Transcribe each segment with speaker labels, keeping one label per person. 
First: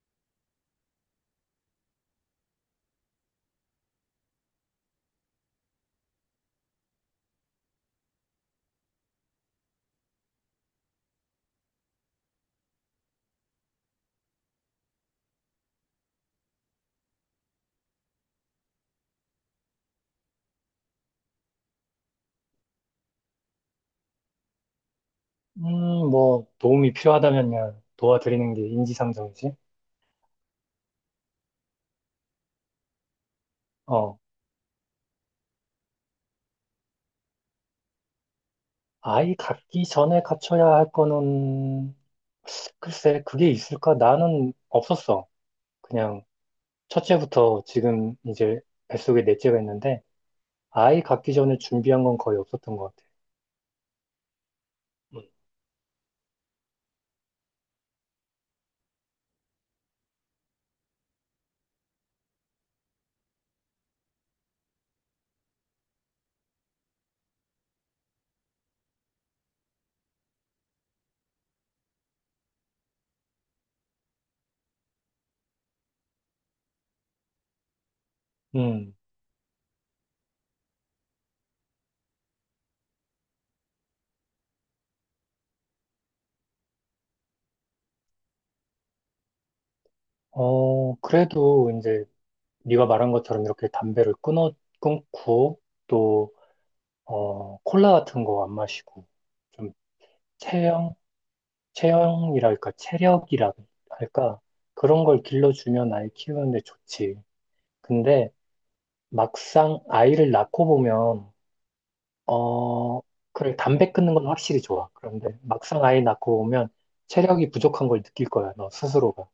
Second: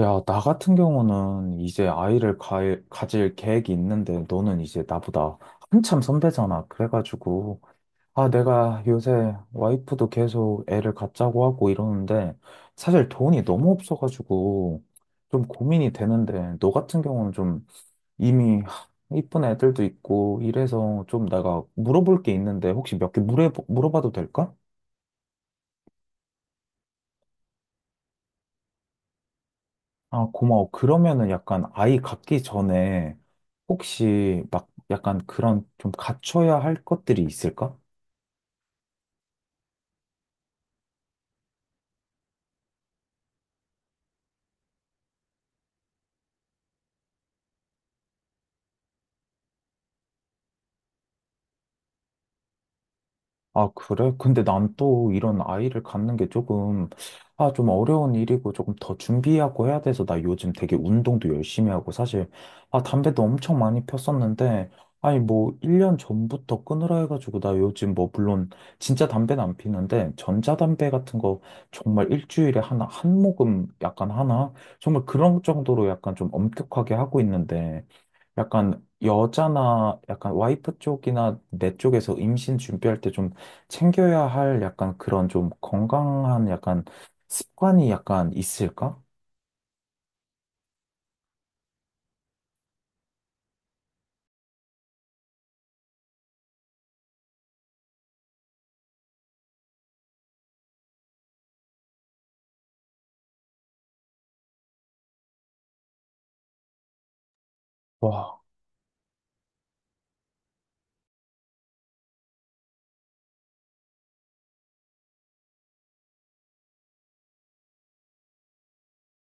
Speaker 1: 야, 나 같은 경우는 이제 가질 계획이 있는데 너는 이제 나보다 한참 선배잖아. 그래가지고, 아, 내가 요새 와이프도 계속 애를 갖자고 하고 이러는데 사실 돈이 너무 없어가지고 좀 고민이 되는데 너 같은 경우는 좀 이미 이쁜 애들도 있고 이래서 좀 내가 물어볼 게 있는데 혹시 몇 개 물어봐도 될까?
Speaker 2: 음, 뭐, 도움이 필요하다면야 도와드리는 게 인지상정이지.
Speaker 1: 아, 고마워. 그러면은 약간 아이 갖기 전에
Speaker 2: 어,
Speaker 1: 혹시 막 약간 그런 좀 갖춰야 할 것들이 있을까?
Speaker 2: 아이 갖기 전에 갖춰야 할 거는, 글쎄, 그게 있을까? 나는 없었어. 그냥, 첫째부터 지금 이제 뱃속에 넷째가 있는데, 아이 갖기 전에 준비한 건 거의 없었던 것 같아.
Speaker 1: 아, 그래? 근데 난 또
Speaker 2: 음.
Speaker 1: 이런 아이를 갖는 게 조금, 아, 좀 어려운 일이고 조금 더 준비하고 해야 돼서 나 요즘 되게 운동도 열심히 하고 사실, 아, 담배도 엄청 많이 폈었는데, 아니, 뭐, 1년 전부터 끊으라 해가지고 나 요즘 뭐, 물론 진짜 담배는 안 피는데, 전자담배 같은 거 정말 일주일에 하나, 한 모금 약간 하나? 정말 그런 정도로 약간 좀 엄격하게 하고 있는데, 약간
Speaker 2: 음.
Speaker 1: 여자나 약간 와이프 쪽이나 내 쪽에서 임신 준비할 때좀 챙겨야 할 약간 그런 좀 건강한 약간 습관이 약간 있을까?
Speaker 2: 그래도 이제, 네가 말한 것처럼 이렇게 담배를 끊고, 또, 콜라 같은 거 안 마시고, 좀 체형, 체형이랄까, 체력이라 할까, 그런 걸 길러주면 아이 키우는데 좋지. 근데
Speaker 1: 와,
Speaker 2: 막상 아이를 낳고 보면, 어, 그래, 담배 끊는 건 확실히 좋아. 그런데 막상 아이 낳고 보면 체력이 부족한 걸 느낄 거야, 너 스스로가.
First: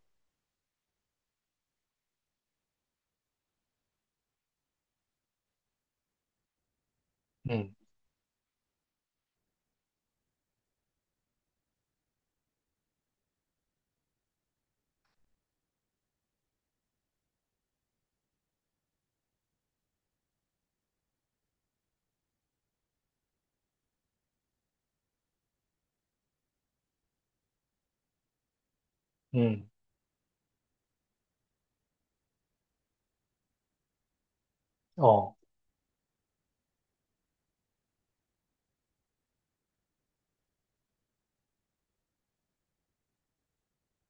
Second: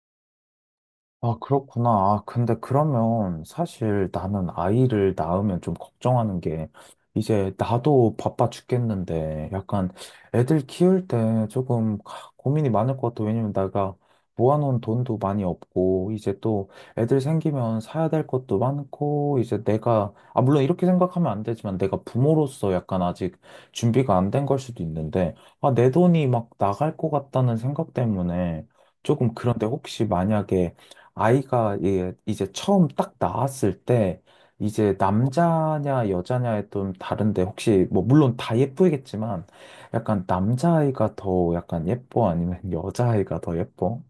Speaker 1: 아, 그렇구나. 아, 근데 그러면 사실 나는 아이를 낳으면 좀 걱정하는 게 이제
Speaker 2: 음.
Speaker 1: 나도 바빠 죽겠는데 약간 애들 키울 때 조금 고민이 많을 것 같아. 왜냐면 내가 모아놓은 돈도 많이 없고 이제 또 애들 생기면 사야 될 것도 많고 이제 내가 아, 물론 이렇게 생각하면 안 되지만 내가 부모로서 약간 아직 준비가 안 된 걸 수도 있는데 아, 내 돈이 막 나갈 것 같다는 생각 때문에 조금 그런데
Speaker 2: 음.
Speaker 1: 혹시 만약에 아이가 이 이제 처음 딱 나왔을 때 이제
Speaker 2: 어,
Speaker 1: 남자냐 여자냐에 좀 다른데 혹시 뭐 물론 다 예쁘겠지만 약간 남자아이가 더 약간 예뻐 아니면 여자아이가 더 예뻐?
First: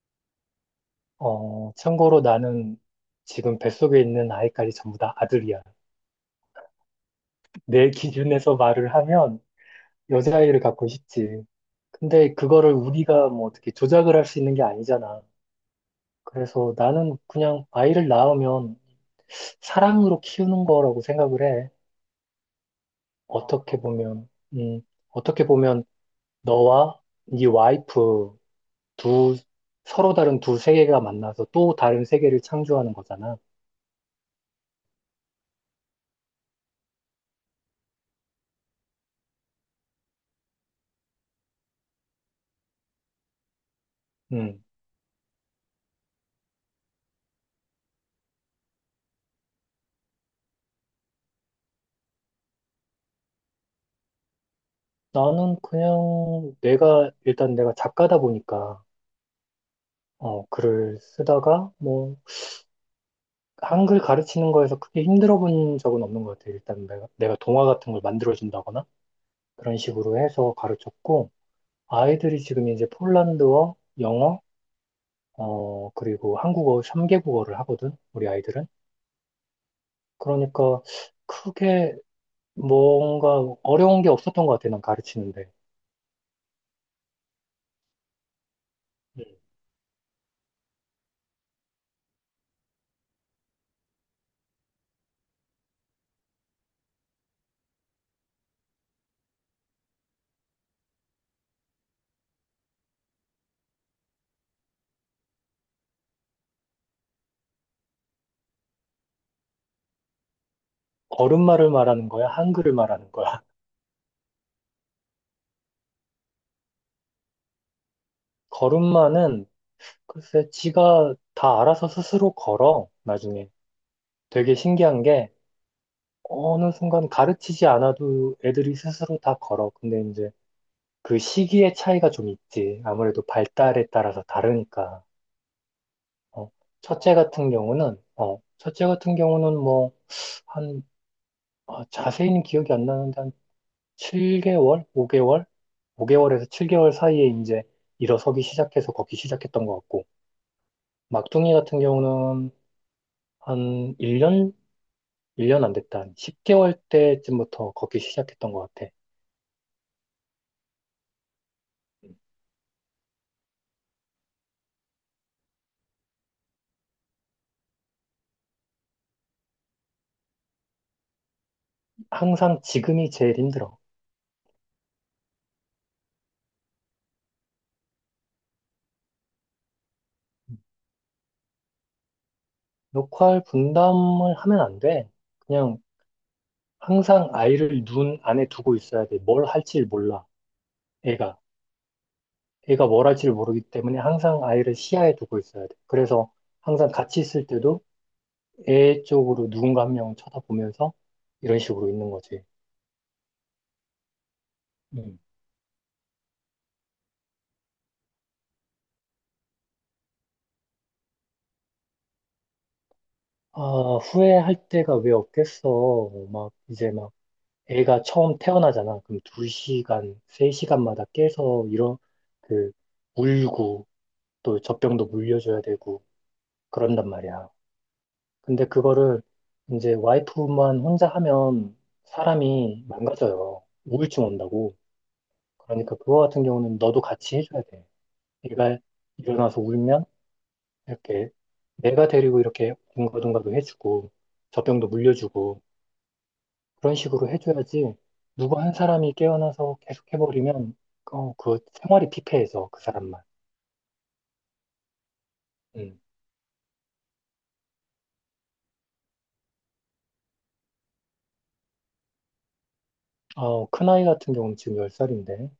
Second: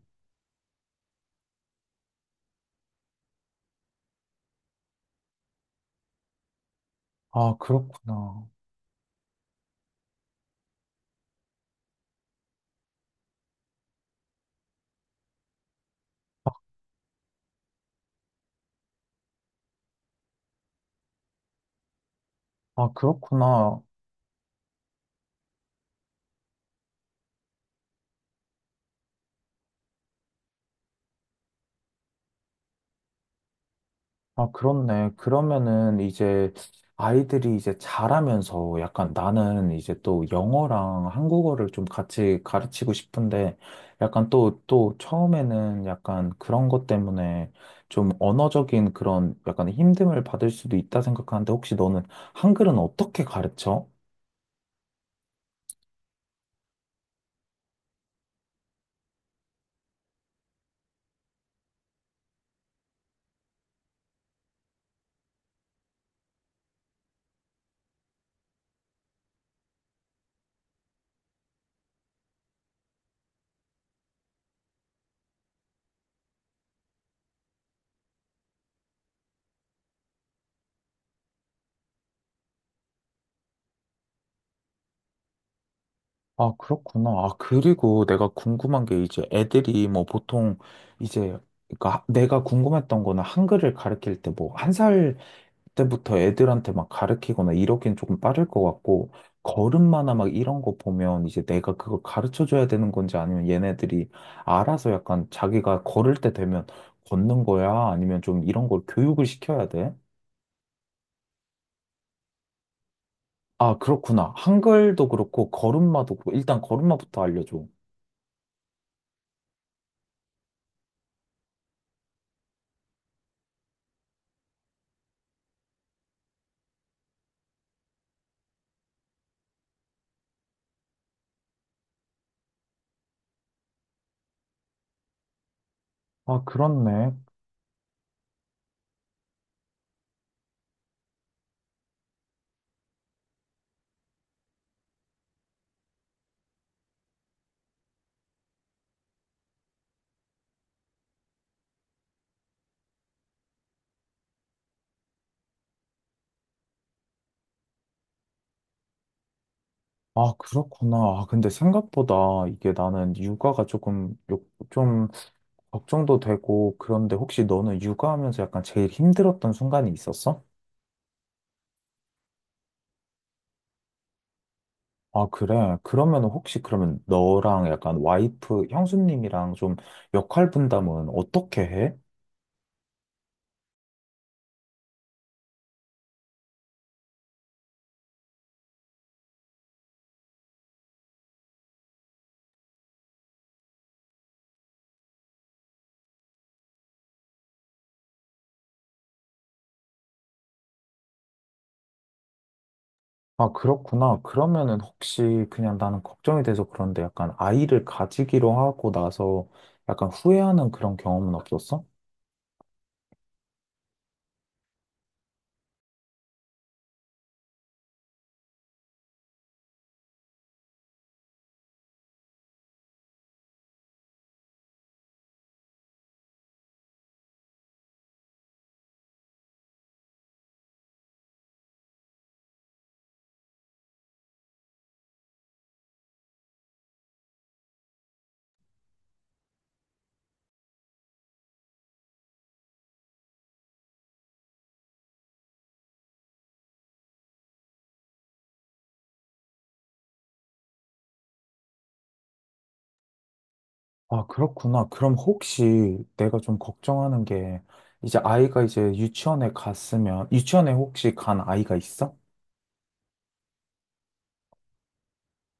Speaker 2: 참고로 나는 지금 뱃속에 있는 아이까지 전부 다 아들이야.
Speaker 1: 아
Speaker 2: 내
Speaker 1: 그렇구나.
Speaker 2: 기준에서 말을 하면 여자아이를 갖고 싶지. 근데 그거를 우리가 뭐 어떻게 조작을 할 수 있는 게 아니잖아. 그래서 나는 그냥 아이를 낳으면 사랑으로 키우는 거라고 생각을 해.
Speaker 1: 아
Speaker 2: 어떻게
Speaker 1: 그렇구나.
Speaker 2: 보면, 음, 어떻게 보면 너와 네 와이프 두, 서로 다른 두 세계가 만나서 또 다른 세계를 창조하는 거잖아.
Speaker 1: 아, 그렇네. 그러면은 이제 아이들이 이제 자라면서 약간 나는 이제 또 영어랑 한국어를 좀 같이 가르치고 싶은데 약간
Speaker 2: 음,
Speaker 1: 또 처음에는 약간 그런 것 때문에 좀 언어적인 그런 약간 힘듦을 받을 수도 있다 생각하는데 혹시 너는 한글은 어떻게 가르쳐?
Speaker 2: 나는 그냥 일단 내가 작가다 보니까, 글을 쓰다가, 뭐, 한글 가르치는 거에서 크게 힘들어 본 적은 없는 것 같아. 일단 내가 동화 같은 걸 만들어준다거나 그런 식으로 해서 가르쳤고, 아이들이 지금 이제 폴란드어, 영어, 그리고 한국어 3개국어를 하거든, 우리 아이들은. 그러니까 크게 뭔가 어려운 게 없었던 것 같아, 난 가르치는데.
Speaker 1: 아, 그렇구나. 아, 그리고 내가 궁금한 게
Speaker 2: 음.
Speaker 1: 이제 애들이 뭐 보통 이제 내가 궁금했던 거는 한글을 가르칠 때 뭐 한살 때부터 애들한테 막 가르치거나 이러기엔 조금 빠를 것 같고, 걸음마나 막 이런 거 보면 이제 내가 그걸 가르쳐 줘야 되는 건지 아니면 얘네들이 알아서 약간 자기가 걸을 때 되면 걷는 거야? 아니면 좀 이런 걸 교육을 시켜야 돼?
Speaker 2: 걸음마를 말하는 거야? 한글을 말하는 거야?
Speaker 1: 아, 그렇구나. 한글도 그렇고, 걸음마도 그렇고, 일단 걸음마부터 알려줘.
Speaker 2: 걸음마는 글쎄 지가 다 알아서 스스로 걸어, 나중에. 되게 신기한 게 어느 순간 가르치지 않아도 애들이 스스로 다 걸어. 근데 이제 그 시기의 차이가 좀 있지. 아무래도 발달에 따라서 다르니까.
Speaker 1: 아,
Speaker 2: 어,
Speaker 1: 그렇네.
Speaker 2: 첫째 같은 경우는 뭐, 한, 자세히는 기억이 안 나는데, 한 7개월? 5개월? 5개월에서 7개월 사이에 이제 일어서기 시작해서 걷기 시작했던 것 같고, 막둥이 같은 경우는 한 1년? 1년 안 됐다. 한 10개월 때쯤부터 걷기 시작했던 것 같아.
Speaker 1: 아, 그렇구나. 아, 근데 생각보다 이게 나는 육아가 조금, 좀 걱정도 되고, 그런데 혹시 너는 육아하면서 약간 제일 힘들었던 순간이 있었어?
Speaker 2: 항상 지금이 제일 힘들어.
Speaker 1: 아, 그래. 그러면 혹시 그러면 너랑 약간 와이프, 형수님이랑 좀 역할 분담은 어떻게 해?
Speaker 2: 역할 분담을 하면 안 돼. 그냥 항상 아이를 눈 안에 두고 있어야 돼. 뭘 할지 몰라, 애가. 애가 뭘 할지를 모르기 때문에 항상 아이를 시야에 두고 있어야 돼. 그래서 항상 같이 있을 때도 애 쪽으로 누군가 한 명 쳐다보면서 이런 식으로 있는 거지.
Speaker 1: 아, 그렇구나. 그러면은
Speaker 2: 음.
Speaker 1: 혹시 그냥 나는 걱정이 돼서 그런데 약간 아이를 가지기로 하고 나서 약간 후회하는 그런 경험은 없었어?
Speaker 2: 아, 후회할 때가 왜 없겠어. 막 이제 막 애가 처음 태어나잖아. 그럼 2시간 3시간마다 깨서 이런 그 울고 또 젖병도 물려줘야 되고 그런단 말이야. 근데 그거를 이제 와이프만 혼자 하면 사람이 망가져요. 우울증 온다고. 그러니까 그거 같은 경우는 너도 같이 해줘야 돼. 얘가 일어나서 울면 이렇게 내가 데리고 이렇게 둥가둥가도 해주고 젖병도 물려주고 그런 식으로 해줘야지 누구 한 사람이 깨어나서 계속 해버리면 그 생활이 피폐해서 그 사람만.
Speaker 1: 아, 그렇구나. 그럼 혹시
Speaker 2: 음.
Speaker 1: 내가 좀 걱정하는 게 이제 아이가 이제 유치원에 갔으면, 유치원에 혹시 간 아이가 있어?
Speaker 2: 큰아이 같은 경우는 지금 10살인데.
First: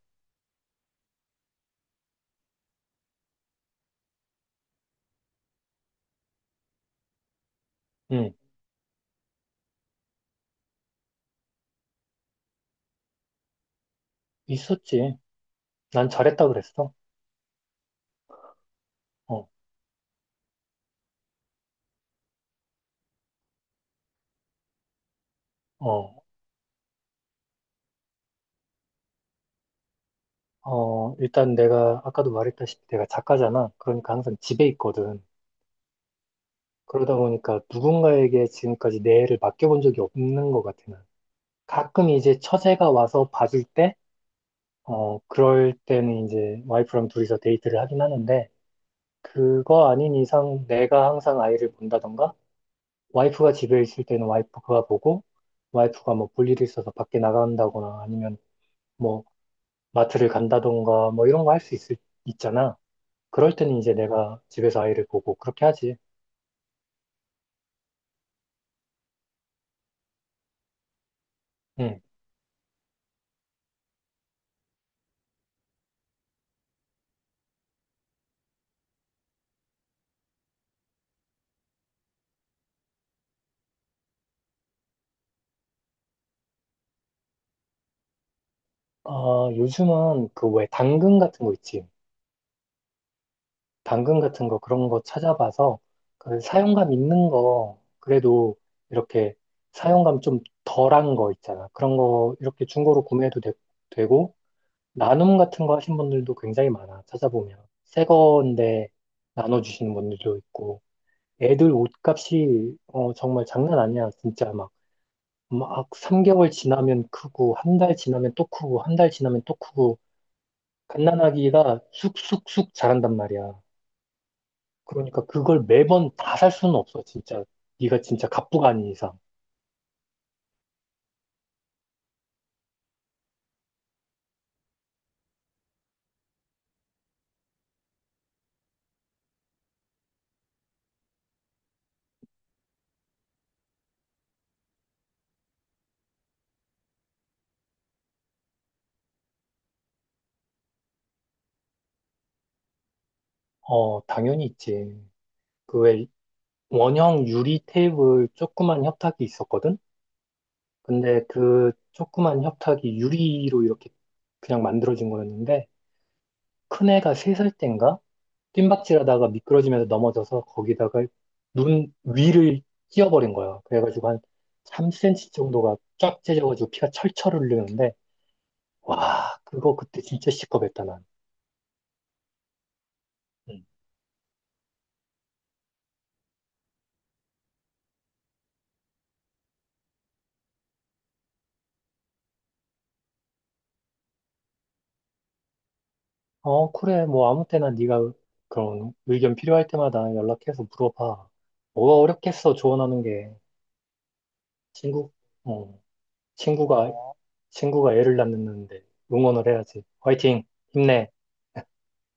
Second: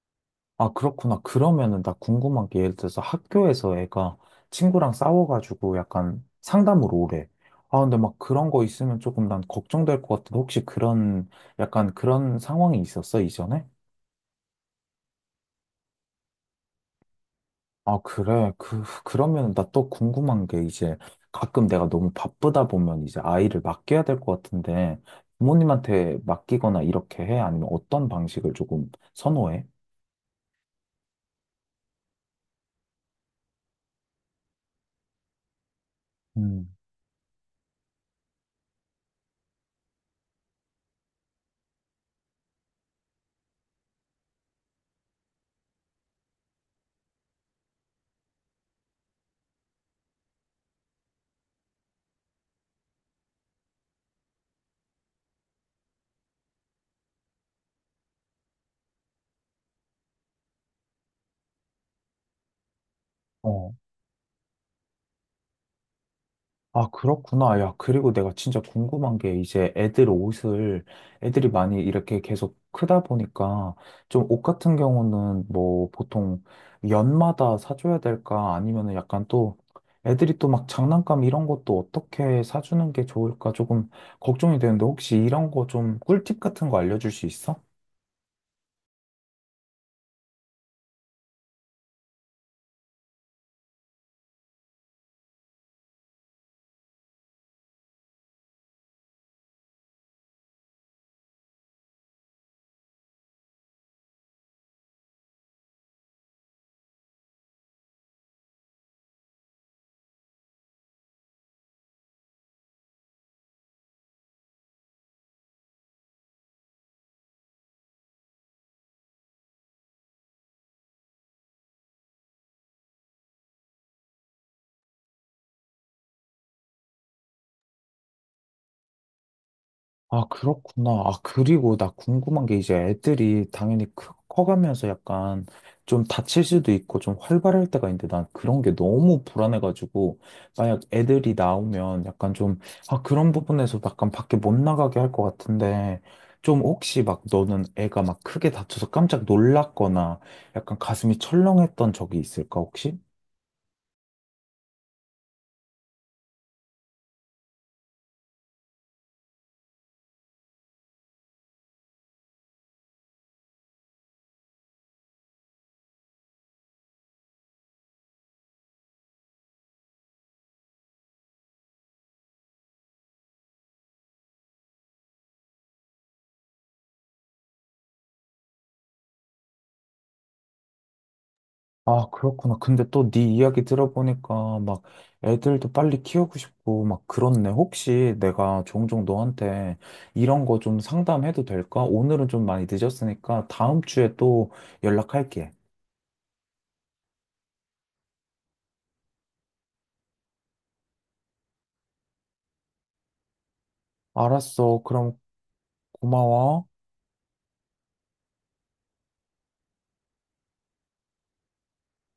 Speaker 1: 아, 그렇구나. 그러면은 나 궁금한 게 예를 들어서 학교에서 애가 친구랑 싸워가지고 약간 상담으로 오래. 아, 근데 막
Speaker 2: 음.
Speaker 1: 그런 거 있으면 조금 난 걱정될 것 같은데 혹시 그런 약간 그런 상황이 있었어, 이전에?
Speaker 2: 있었지. 난 잘했다 그랬어.
Speaker 1: 아, 그래.
Speaker 2: 어,
Speaker 1: 그러면 나 또 궁금한 게 이제 가끔 내가 너무 바쁘다 보면 이제 아이를 맡겨야 될 것 같은데 부모님한테
Speaker 2: 어,
Speaker 1: 맡기거나 이렇게 해? 아니면 어떤 방식을 조금 선호해?
Speaker 2: 일단 내가 아까도 말했다시피 내가 작가잖아. 그러니까 항상 집에 있거든.
Speaker 1: 음.
Speaker 2: 그러다 보니까 누군가에게 지금까지 내 애를 맡겨본 적이 없는 것 같아, 난. 가끔 이제 처제가 와서 봐줄 때, 그럴 때는 이제 와이프랑 둘이서 데이트를 하긴 하는데, 그거 아닌 이상 내가 항상 아이를 본다던가, 와이프가 집에 있을 때는 와이프가 보고, 와이프가 뭐 볼 일이 있어서 밖에 나간다거나 아니면 뭐 마트를 간다던가 뭐 이런 거 있잖아. 그럴
Speaker 1: 어.
Speaker 2: 때는 이제 내가 집에서 아이를 보고 그렇게 하지.
Speaker 1: 아, 그렇구나. 야, 그리고 내가 진짜 궁금한 게 이제 애들 옷을 애들이 많이
Speaker 2: 응.
Speaker 1: 이렇게 계속 크다 보니까 좀 옷 같은 경우는 뭐 보통 연마다 사줘야 될까 아니면은 약간 또 애들이 또 막 장난감 이런 것도 어떻게 사주는 게 좋을까 조금 걱정이 되는데 혹시 이런 거 좀 꿀팁 같은 거 알려줄 수 있어?
Speaker 2: 요즘은 그 왜 당근 같은 거 있지. 당근 같은 거 그런 거 찾아봐서 그 사용감 있는 거 그래도 이렇게 사용감 좀 덜한 거 있잖아. 그런 거 이렇게 중고로 구매해도 되, 고 나눔 같은 거 하신 분들도 굉장히 많아. 찾아보면 새 건데 나눠주시는 분들도 있고 애들 옷값이 정말 장난 아니야. 진짜 막 3개월 지나면 크고 한 달 지나면 또 크고 한 달 지나면 또 크고 갓난아기가 쑥쑥쑥 자란단 말이야. 그러니까 그걸 매번 다 살 수는 없어, 진짜. 네가 진짜 갑부가 아닌 이상.
Speaker 1: 아, 그렇구나. 아, 그리고 나 궁금한 게 이제 애들이 당연히 커가면서 약간 좀 다칠 수도 있고 좀 활발할 때가 있는데 난 그런 게 너무 불안해가지고 만약 애들이 나오면 약간 좀, 아, 그런 부분에서 약간 밖에 못 나가게 할 것 같은데 좀 혹시 막 너는 애가 막 크게 다쳐서 깜짝 놀랐거나 약간 가슴이 철렁했던 적이 있을까, 혹시?
Speaker 2: 당연히 있지. 그 왜 원형 유리 테이블 조그만 협탁이 있었거든? 근데 그 조그만 협탁이 유리로 이렇게 그냥 만들어진 거였는데 큰 애가 3살 땐가 뜀박질하다가 미끄러지면서 넘어져서 거기다가 눈 위를 찧어버린 거야. 그래가지고 한 3cm 정도가 쫙 찢어가지고 피가 철철 흘리는데 와, 그거 그때 진짜 시겁했다, 난.
Speaker 1: 아, 그렇구나. 근데 또 네 이야기
Speaker 2: 음.
Speaker 1: 들어보니까 막 애들도 빨리 키우고 싶고 막 그렇네. 혹시 내가 종종 너한테 이런 거 좀 상담해도 될까? 오늘은 좀 많이 늦었으니까 다음 주에 또 연락할게.
Speaker 2: 그래. 뭐 아무 때나 네가 그런 의견 필요할 때마다 연락해서 물어봐. 뭐가 어렵겠어, 조언하는 게.
Speaker 1: 알았어.
Speaker 2: 친구,
Speaker 1: 그럼
Speaker 2: 어,
Speaker 1: 고마워.
Speaker 2: 친구가, 친구가 애를 낳는데 응원을 해야지. 화이팅! 힘내!